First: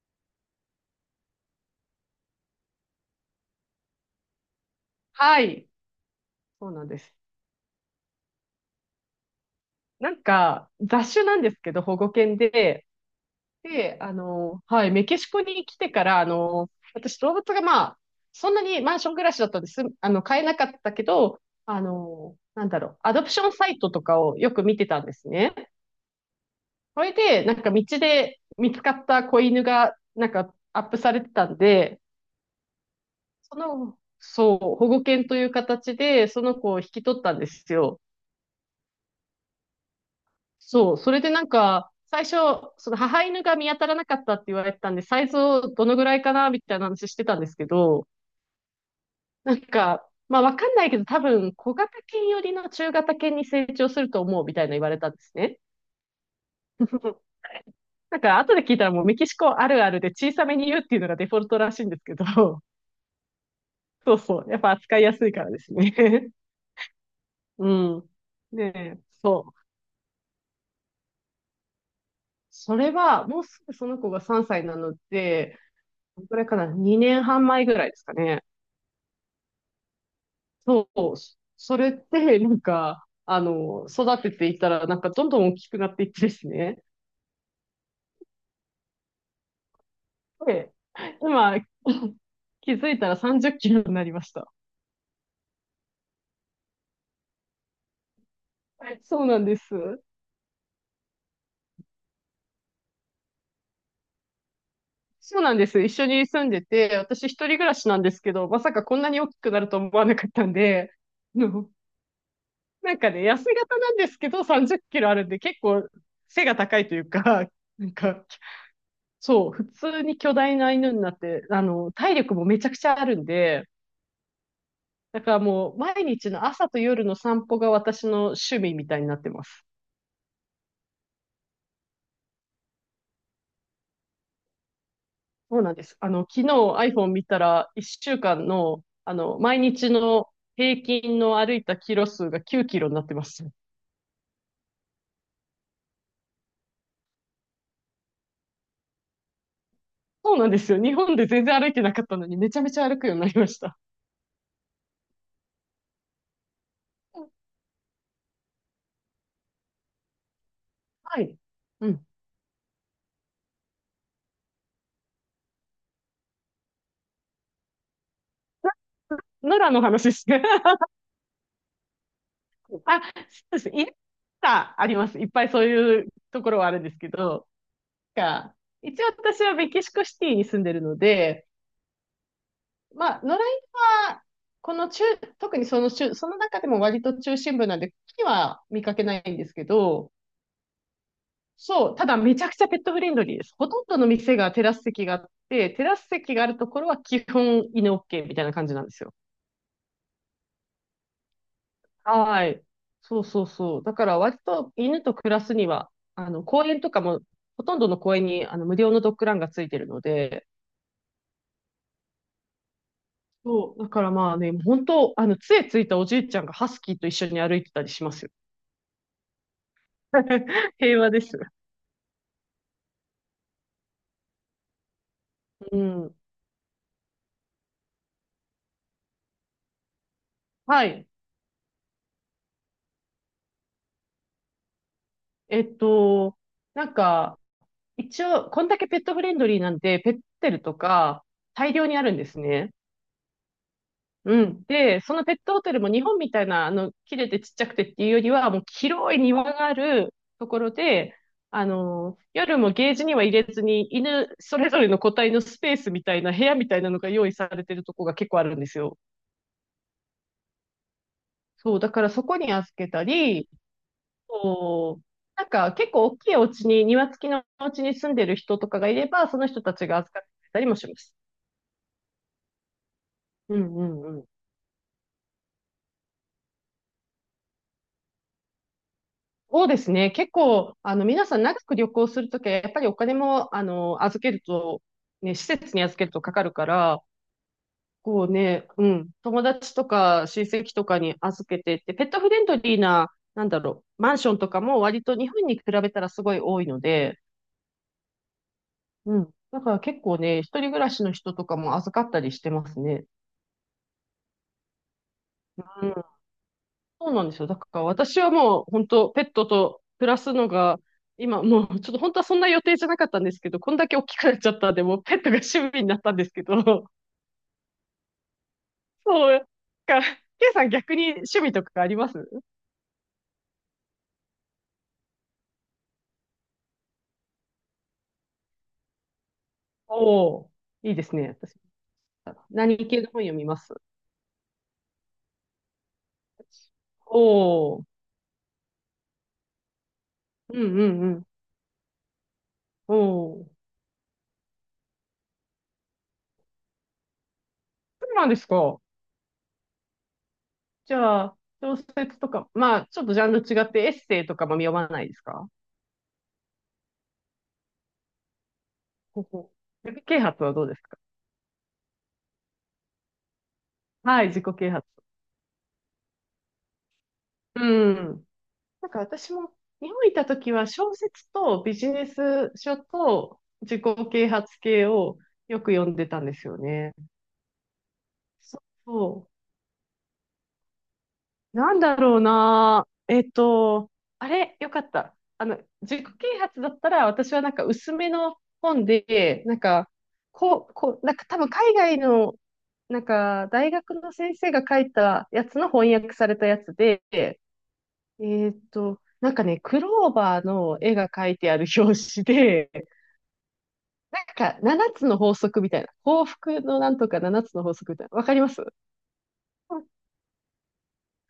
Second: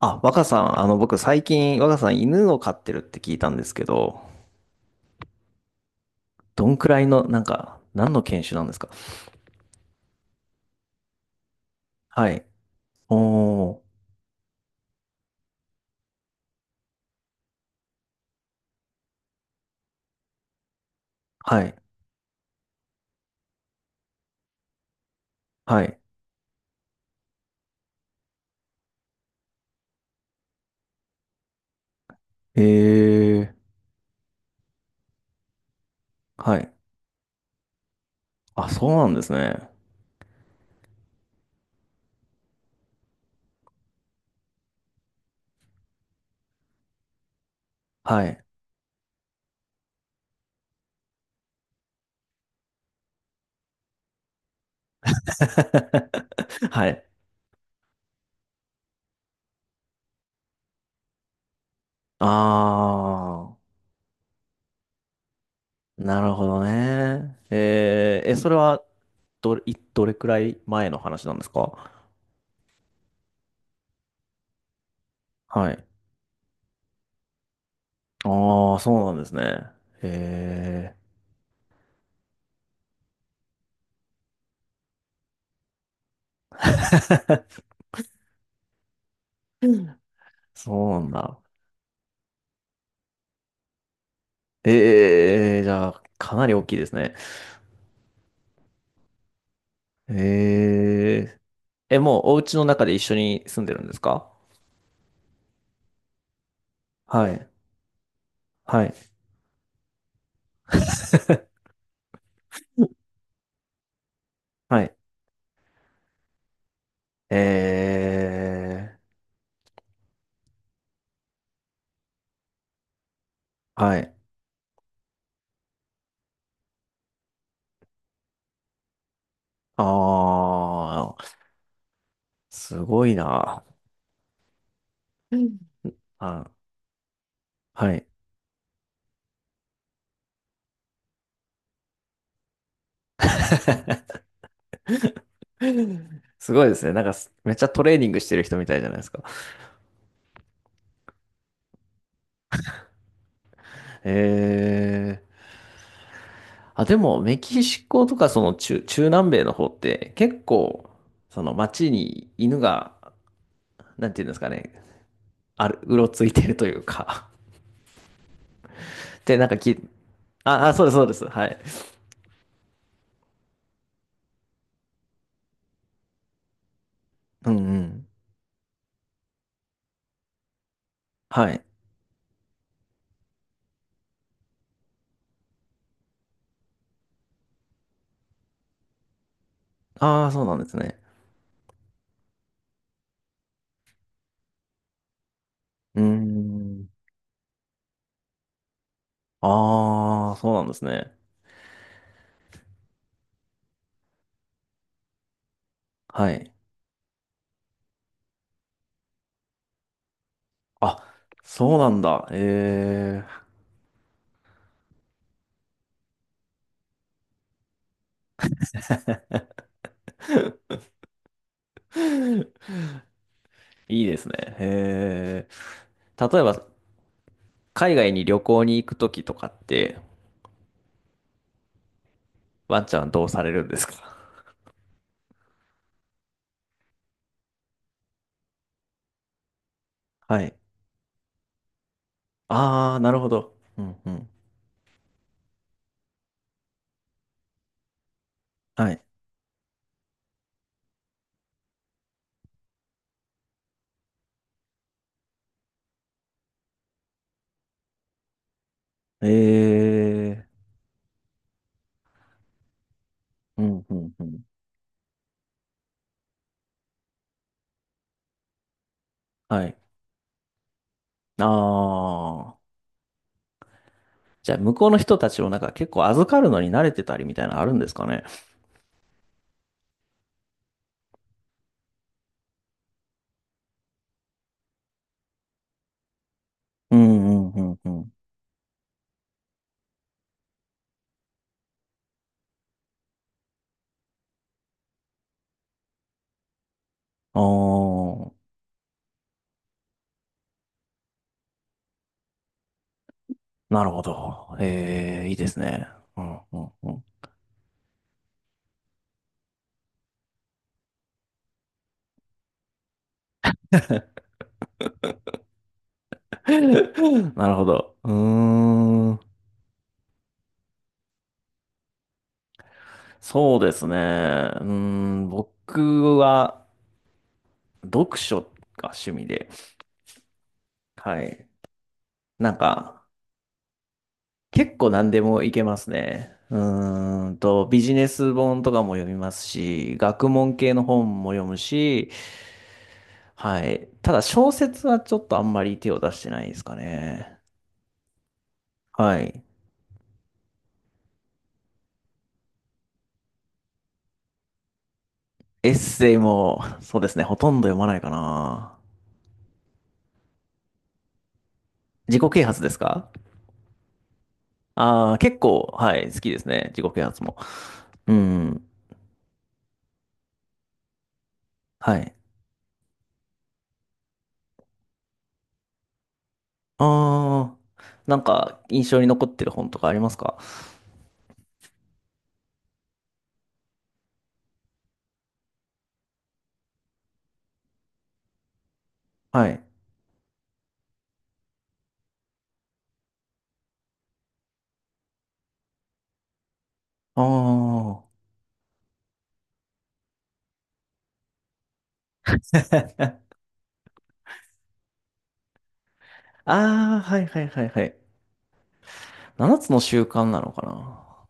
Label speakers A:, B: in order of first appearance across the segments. A: あ、若さん、僕最近、若さん犬を飼ってるって聞いたんですけど、
B: はい。
A: ど
B: そう
A: ん
B: なん
A: く
B: で
A: らい
B: す。
A: の、何の犬種なんですか？
B: 雑種なんですけど、保護
A: は
B: 犬
A: い。
B: で、
A: おー、
B: はい、メキシコに来てから、私、動物がまあ、そんなにマンション暮らしだったんです、買えなかったけど、
A: はい、
B: アドプションサイトとかをよく見てたんですね。
A: はい。
B: それで、なんか道で見つかった子犬が、なんかアップされてたんで、
A: えー、
B: そう、保護犬という形で、その
A: は
B: 子
A: い。
B: を引き取ったんですよ。
A: あ、そうなんですね。
B: そう、それでなんか、最初、その母犬が見当たらなかったって言われてたんで、サイズをどのぐらいかな、みたいな話してたんですけど、
A: はい。
B: なんか、まあわかんないけど、多分小型犬よりの中型犬に成長すると思うみたいな言われたんですね。
A: はい。
B: なんか後で聞いたらもうメキシコあるあるで小さめに言うっていうのがデフォルトらしいんですけど、
A: あ
B: そうそう、やっぱ扱いやすいからです
A: ー、な
B: ね。
A: るほどね。
B: うん。
A: え、それ
B: ね
A: は、
B: え、そう。
A: どれくらい前の話なんですか？
B: それは、もうすぐその子が3歳なので、
A: はい。
B: どれくらいかな、2年半前ぐらいですか
A: あ
B: ね。
A: ー、そうなんですね。
B: そ
A: え
B: う、それって、なんか、育てていったら、なんかどんどん大きくなっていってですね。
A: ー、
B: で、
A: そうなんだ。
B: 今、気づいたら30キロになりました。
A: ええ、じゃあ、かなり大きいですね。
B: そうなんです。
A: えええ、もうお家の中で一緒に住んでるんですか？
B: そうなんです。一緒に住んでて、私
A: は
B: 一人
A: い。
B: 暮らしなんですけど、まさか
A: はい。
B: こんなに大きくなると思わなかったんで、あのなんかね、痩せ型なんですけど、30キ
A: はい。
B: ロあるんで、結構背が高いというか、なんか、
A: ええ、
B: そう、普通に巨大な犬になって、体力もめちゃくちゃあるんで、
A: はい。
B: だからもう毎日の朝と夜の散歩が私の趣味みたいになってます。
A: ああ、すごいな。
B: そうなんです。昨
A: あ、
B: 日 iPhone 見たら
A: は
B: 1
A: い。
B: 週間の、毎日の平均の歩いたキロ数が9キロになってます。
A: すごいですね。なんかめっちゃトレーニングしてる人みたいじゃないですか。
B: そうなんですよ。日本で全然歩いてなかったのにめちゃめちゃ歩くようになりました。
A: ええ、あ、でも、メキシコとか、その中、中南米の方って、結構、
B: はい。
A: その
B: う
A: 街
B: ん。
A: に犬が、なんていうんですかね、うろついてるというか。で、なんか
B: 奈良
A: き、
B: の話ですね。
A: あ、あ、そうです、そうです。はい。
B: あ、そうです。いっぱいあります。いっぱいそういうところはあるんですけど、
A: うんうん。
B: が一応私はメキシコシティに住んでるので、
A: はい。
B: まあ、野良犬は、この中、特にその中、その中でも割と中心部なんで、ここには見かけないんですけど、
A: ああ、そうなんですね。
B: そう、ただめちゃくちゃペットフレンドリーです。ほとんどの店がテラス席があって、テラ
A: うー
B: ス席があるとこ
A: ん。
B: ろは基本犬 OK みたいな感じなんですよ。
A: ああ、そうなんですね。
B: はい。そうそうそう。だから割と犬と暮らすには、
A: はい。
B: 公園とかも、ほとんどの公園にあの無料のドッグランがついてるので、
A: あ、そうなんだ。え
B: そう、だからまあね、本当、杖ついたおじいちゃんがハスキーと一緒に歩いてたりしますよ。平和です。
A: え。いいですね。え
B: うん。
A: え。例えば、海外に旅行に行くときとかって、
B: はい。
A: ワンちゃんどうされるんですか？
B: えっと、なんか、一応、こんだけペットフレンドリーなんで、ペットホ
A: は
B: テ
A: い。
B: ルとか、大量にあるんですね。
A: ああ、なるほど。うんうん。
B: うん。で、そのペットホテルも日本みたいな、切れてちっちゃくてっていうよりは、もう
A: はい。
B: 広い庭があるところで、夜もゲージには入れずに、犬それぞれの個体のスペースみたいな、部屋みたいなのが用意されてるとこが結構あるんですよ。
A: ええ。
B: そう、だからそこに預けたり、
A: うんうんうん。
B: そう。なんか結構大きいお家に、庭付きのお家に住んでる人とかがいれば、その人
A: は
B: た
A: い。
B: ちが預かってくれたりもします。
A: ああ。
B: うんうんうん。
A: じゃあ、向こうの人たちをなんか結構預かるのに慣れてたりみたいなのあるんですかね。
B: そうですね。結構、皆さん長く旅行するときは、やっぱりお金も、預けると、ね、施設に預けるとかかるか
A: う
B: ら、
A: んうんうんうん。
B: こうね、うん、友達とか親戚とかに預けてって、ペットフレンドリーな、なんだろう、マンションとかも割と日本に比べたらすごい多いので、
A: ああ、
B: うん。だから結構ね、一人暮らしの人とかも預かったりしてますね。
A: なるほど。ええ、いいですね。うんうんうん。
B: そうなんですよ。だから私はもう本当ペットと暮らすのが、今もうちょっと本当はそんな予定じゃなかったんですけど、こんだけ大きくなっちゃったんで、もうペットが趣味になったんですけ ど、
A: なるほど。うーん。
B: そう。だから、ケイさん逆に趣味とかあります？
A: そうですね。うーん。僕は読書が趣味で。
B: おおー、いいです
A: は
B: ね。
A: い。
B: 私、
A: なん
B: 何系
A: か、
B: の本読みます？
A: 結構何でもいけますね。
B: おお
A: ビ
B: ー、
A: ジネス本とかも読みますし、学問
B: う
A: 系
B: ん
A: の
B: うんう
A: 本
B: ん。
A: も読むし、
B: おお、
A: はい。ただ小説はちょっとあんまり手を出してないですかね。
B: そうなんですか。
A: はい。
B: じゃあ、小説とか、まあ、ちょっとジャンル違ってエッセイとかも読まないですか？
A: エッセイも、そうですね、ほとんど読まないかな。
B: ほほ。自己啓発はどうですか？
A: 自己啓発ですか？
B: はい、自己啓発。
A: ああー、結構、はい、好きですね。自己啓発も。
B: う
A: う
B: ん。
A: ん。
B: なんか私も日本にいた時は小説とビジ
A: は
B: ネ
A: い。
B: ス書と自己啓発系をよく読んでたんですよね。
A: ああ、なん
B: そ
A: か
B: う
A: 印象に残っ
B: そ
A: てる本とかありますか？
B: う。なんだろうな。あれ、よかった。自己啓発だったら私はなんか薄めの本で、
A: は
B: なん
A: い。
B: か、なんか多分海外の、なんか大学の先生が書いたやつの翻訳されたやつで、
A: ああ。
B: なんかね、クローバーの絵が描いてある表紙で、なんか7つの法則みたいな、幸福のな
A: あ
B: んと
A: あ、は
B: か
A: いは
B: 7
A: い
B: つ
A: は
B: の
A: い
B: 法
A: は
B: 則
A: い。
B: みたいな、わかります？
A: 7つの習慣なのかな？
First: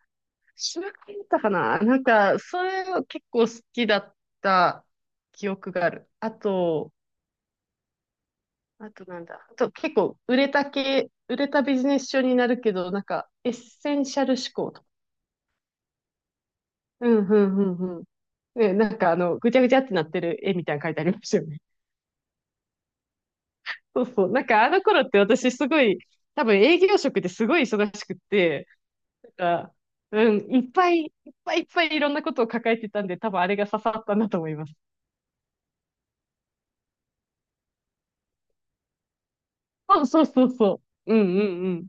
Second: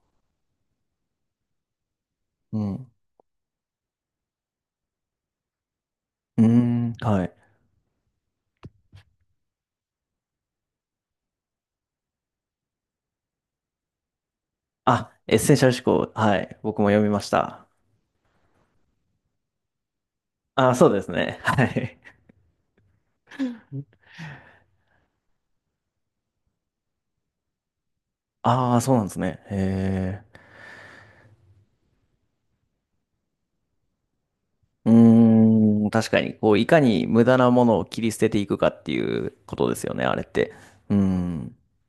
B: 知らなかったかな、なんか、
A: う
B: そ
A: ん。
B: れは
A: う
B: 結構好きだった記憶がある。あ
A: ー
B: と、
A: ん、はい。
B: あとなんだ。あと結構売れた系、売れたビジネス書になるけど、なんかエッセンシャル思考とか。
A: あ、エッセンシャル思考。はい。僕も読み
B: う
A: ま
B: ん、
A: し
B: うん、
A: た。
B: ううん。ね、なんかあの、ぐちゃぐちゃってなってる絵み
A: ああ、
B: たいな
A: そ
B: の書
A: う
B: い
A: で
B: てあ
A: す
B: りまし
A: ね。
B: た よね。
A: はい。
B: そうそう。なんかあの頃って私すごい、多分営業職ですごい忙しくって、
A: ああ、そうなんですね。
B: なんか、
A: へ
B: うん、
A: え。
B: いっぱいいっぱいいっぱいいろんなことを抱えてたんで、多分あれが刺さったんだと思います。
A: うーん、確かに、こう、いかに無駄なものを切り捨てていくかっていうことですよ
B: そ
A: ね、
B: う
A: あれ
B: そ
A: っ
B: うそう
A: て。
B: そ
A: うー
B: う。うんう
A: ん、
B: んうん。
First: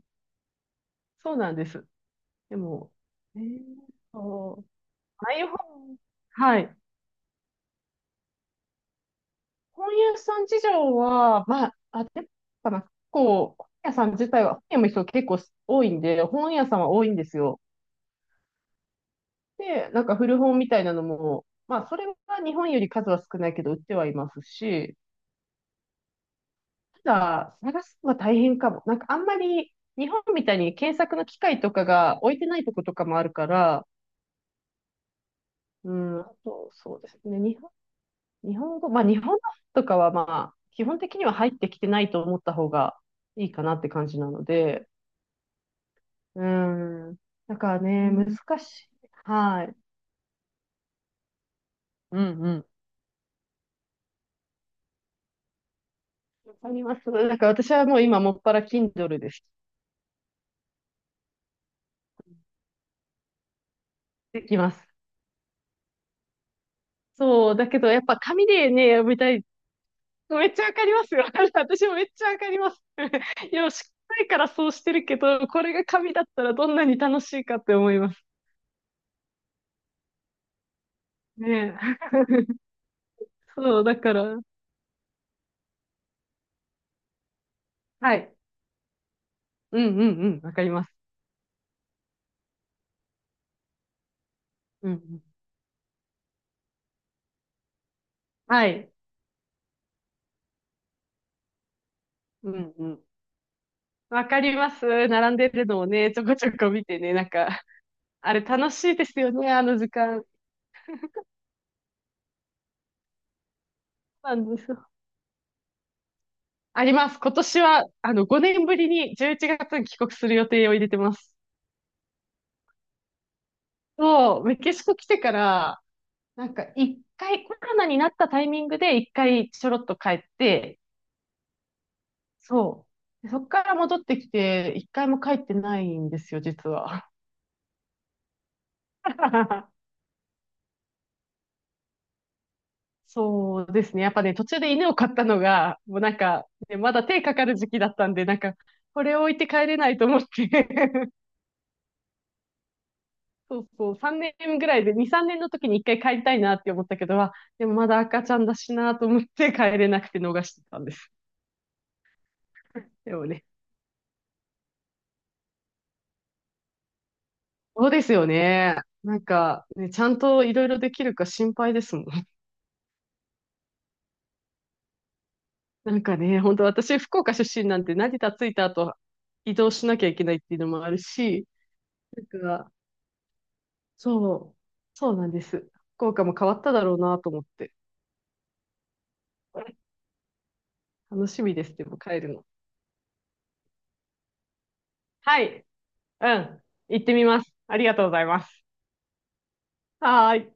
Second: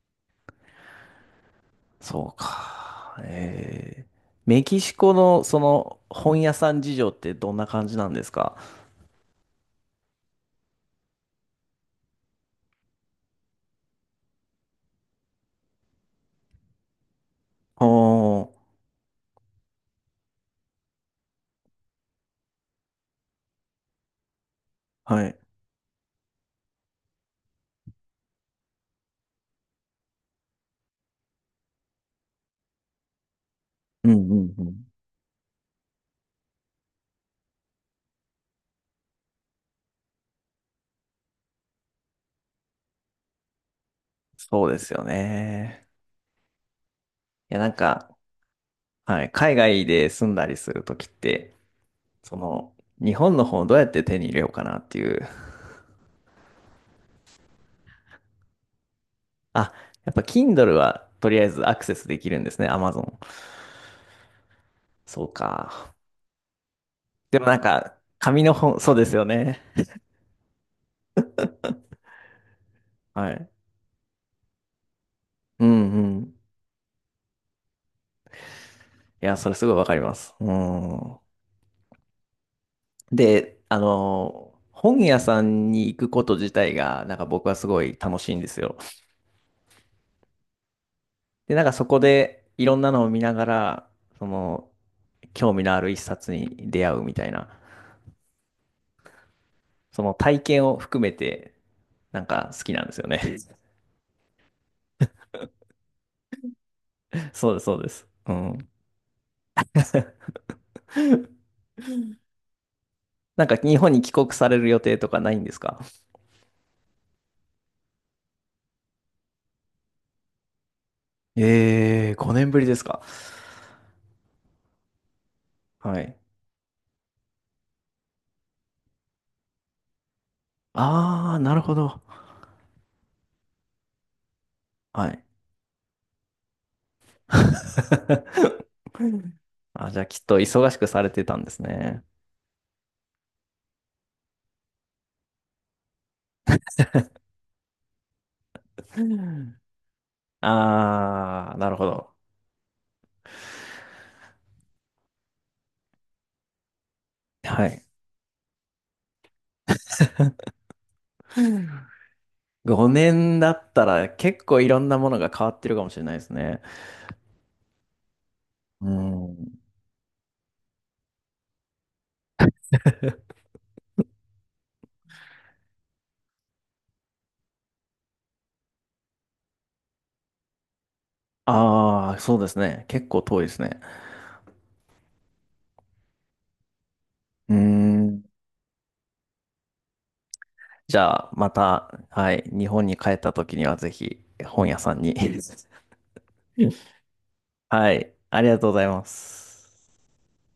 B: そうなんです。
A: そう
B: でも、
A: か。
B: えー、
A: ええ。
B: そ
A: メ
B: う。
A: キシコ
B: ああい
A: の、
B: う本、
A: 本屋
B: は
A: さ
B: い。
A: ん事情ってどんな感じなんですか？
B: 本屋さん事情は、まあ、あれかな、こう本屋さん自体は、本屋も人結構多いんで、本屋さんは多いんですよ。
A: おー、
B: で、なんか古本みたいなのも、まあ、それは日本より数は少ないけど、売ってはいますし、
A: はい。
B: ただ、探すのは大変かも。なんか、あんまり日本みたいに検索の機械とかが置いてないとことかもあるから、
A: うんうんうん。
B: うん、あと、そうですね、日本語、まあ、日本のとかは、まあ、基本的には入ってきてないと思った方がいいかなって感じなの
A: そうで
B: で、
A: すよね。
B: うん、
A: い
B: だ
A: や、なん
B: からね、
A: か、
B: 難しい。
A: はい、海
B: はい。
A: 外で住んだりするときって、
B: う
A: そ
B: んうん。
A: の、日本の本をどうやって手に入れようかなっていう。
B: わかります。だから私はもう今、もっぱら Kindle です。
A: あ、やっぱ Kindle はとりあえずアクセスできるんですね、Amazon。
B: できます。
A: そうか。でも
B: そ
A: な
B: う、
A: ん
B: だけど
A: か、
B: やっぱ
A: 紙
B: 紙
A: の
B: で
A: 本、
B: ね、
A: そうで
B: 読
A: す
B: み
A: よ
B: たい。
A: ね。
B: めっちゃわかりますよ。私もめっちゃわかります。
A: はい。
B: いや、しっかりからそうしてるけど、こ
A: う
B: れが
A: んう
B: 紙だ
A: ん。
B: っ
A: い
B: たらどんなに楽しいかって思います
A: や、それすごいわかります。うん。
B: ね。
A: で、
B: そう、だから、
A: 本屋さんに行くこと自体が、なんか僕はすごい
B: は
A: 楽し
B: い。
A: いんですよ。
B: うんうんうん、わかります。
A: で、なんかそこでいろんなのを見ながら、その、
B: うんうん、
A: 興味のある一冊に出会うみたいな、
B: はい。
A: その体験を含めて、なん
B: う
A: か好き
B: ん
A: な
B: う
A: んです
B: ん。
A: よね。
B: わかります。並んでるのをね、ちょこちょこ見てね、なん
A: そうで
B: か、
A: す、そうです。う
B: あれ
A: ん。
B: 楽しいですよね、あの時間。
A: なんか日本に帰国
B: なん
A: され
B: で
A: る
B: す
A: 予
B: よ。
A: 定とかないんですか？
B: あります。今年は、5年ぶりに11月に帰国する予定を入れてます。
A: ええー、5年ぶりですか。
B: そう、メキシコ来てから、
A: はい。
B: なんか一回、コロナになったタイミングで一回ちょろっと帰って、
A: ああ、なるほど。
B: そう。でそっから戻ってきて、一回
A: は
B: も
A: い。
B: 帰ってないんですよ、実は。
A: あ、じゃあきっと忙しくされてたんですね。
B: そうですね。やっぱね、途中で犬を飼ったのが、もうなんか、ね、まだ手かかる時期だったんで、なんか、これを置いて帰れないと思って。
A: ああ、なるほど。
B: そうそう、3年ぐらいで、2、3年の時に一回帰りたいなって思ったけど、あ
A: は
B: でも
A: い。
B: まだ赤ちゃんだしなと思って帰れなくて逃してたんです。
A: 5
B: でも
A: 年
B: ね
A: だったら結構いろんなものが変わってるかもしれないですね。
B: そうですよね。
A: う
B: なん
A: ん。
B: か、ね、ちゃんといろいろできるか心配ですもん。なんかね、本当私、福岡出身なんて成田着いた後、移動しなきゃいけないっていうのもあるし、
A: ああ、
B: なん
A: そうです
B: か、
A: ね。結構遠いですね。
B: そう、そうなんです。福岡も変わっただろうなと思っ
A: う
B: て。
A: ん。じゃ
B: 楽
A: あ、
B: し
A: ま
B: みです、で
A: た、
B: も帰る
A: はい、
B: の。
A: 日本に帰った時にはぜひ本屋さんに
B: はい、うん、行ってみます。あり
A: は
B: がとうご
A: い。
B: ざいま
A: ありが
B: す。
A: とうございます。
B: はーい。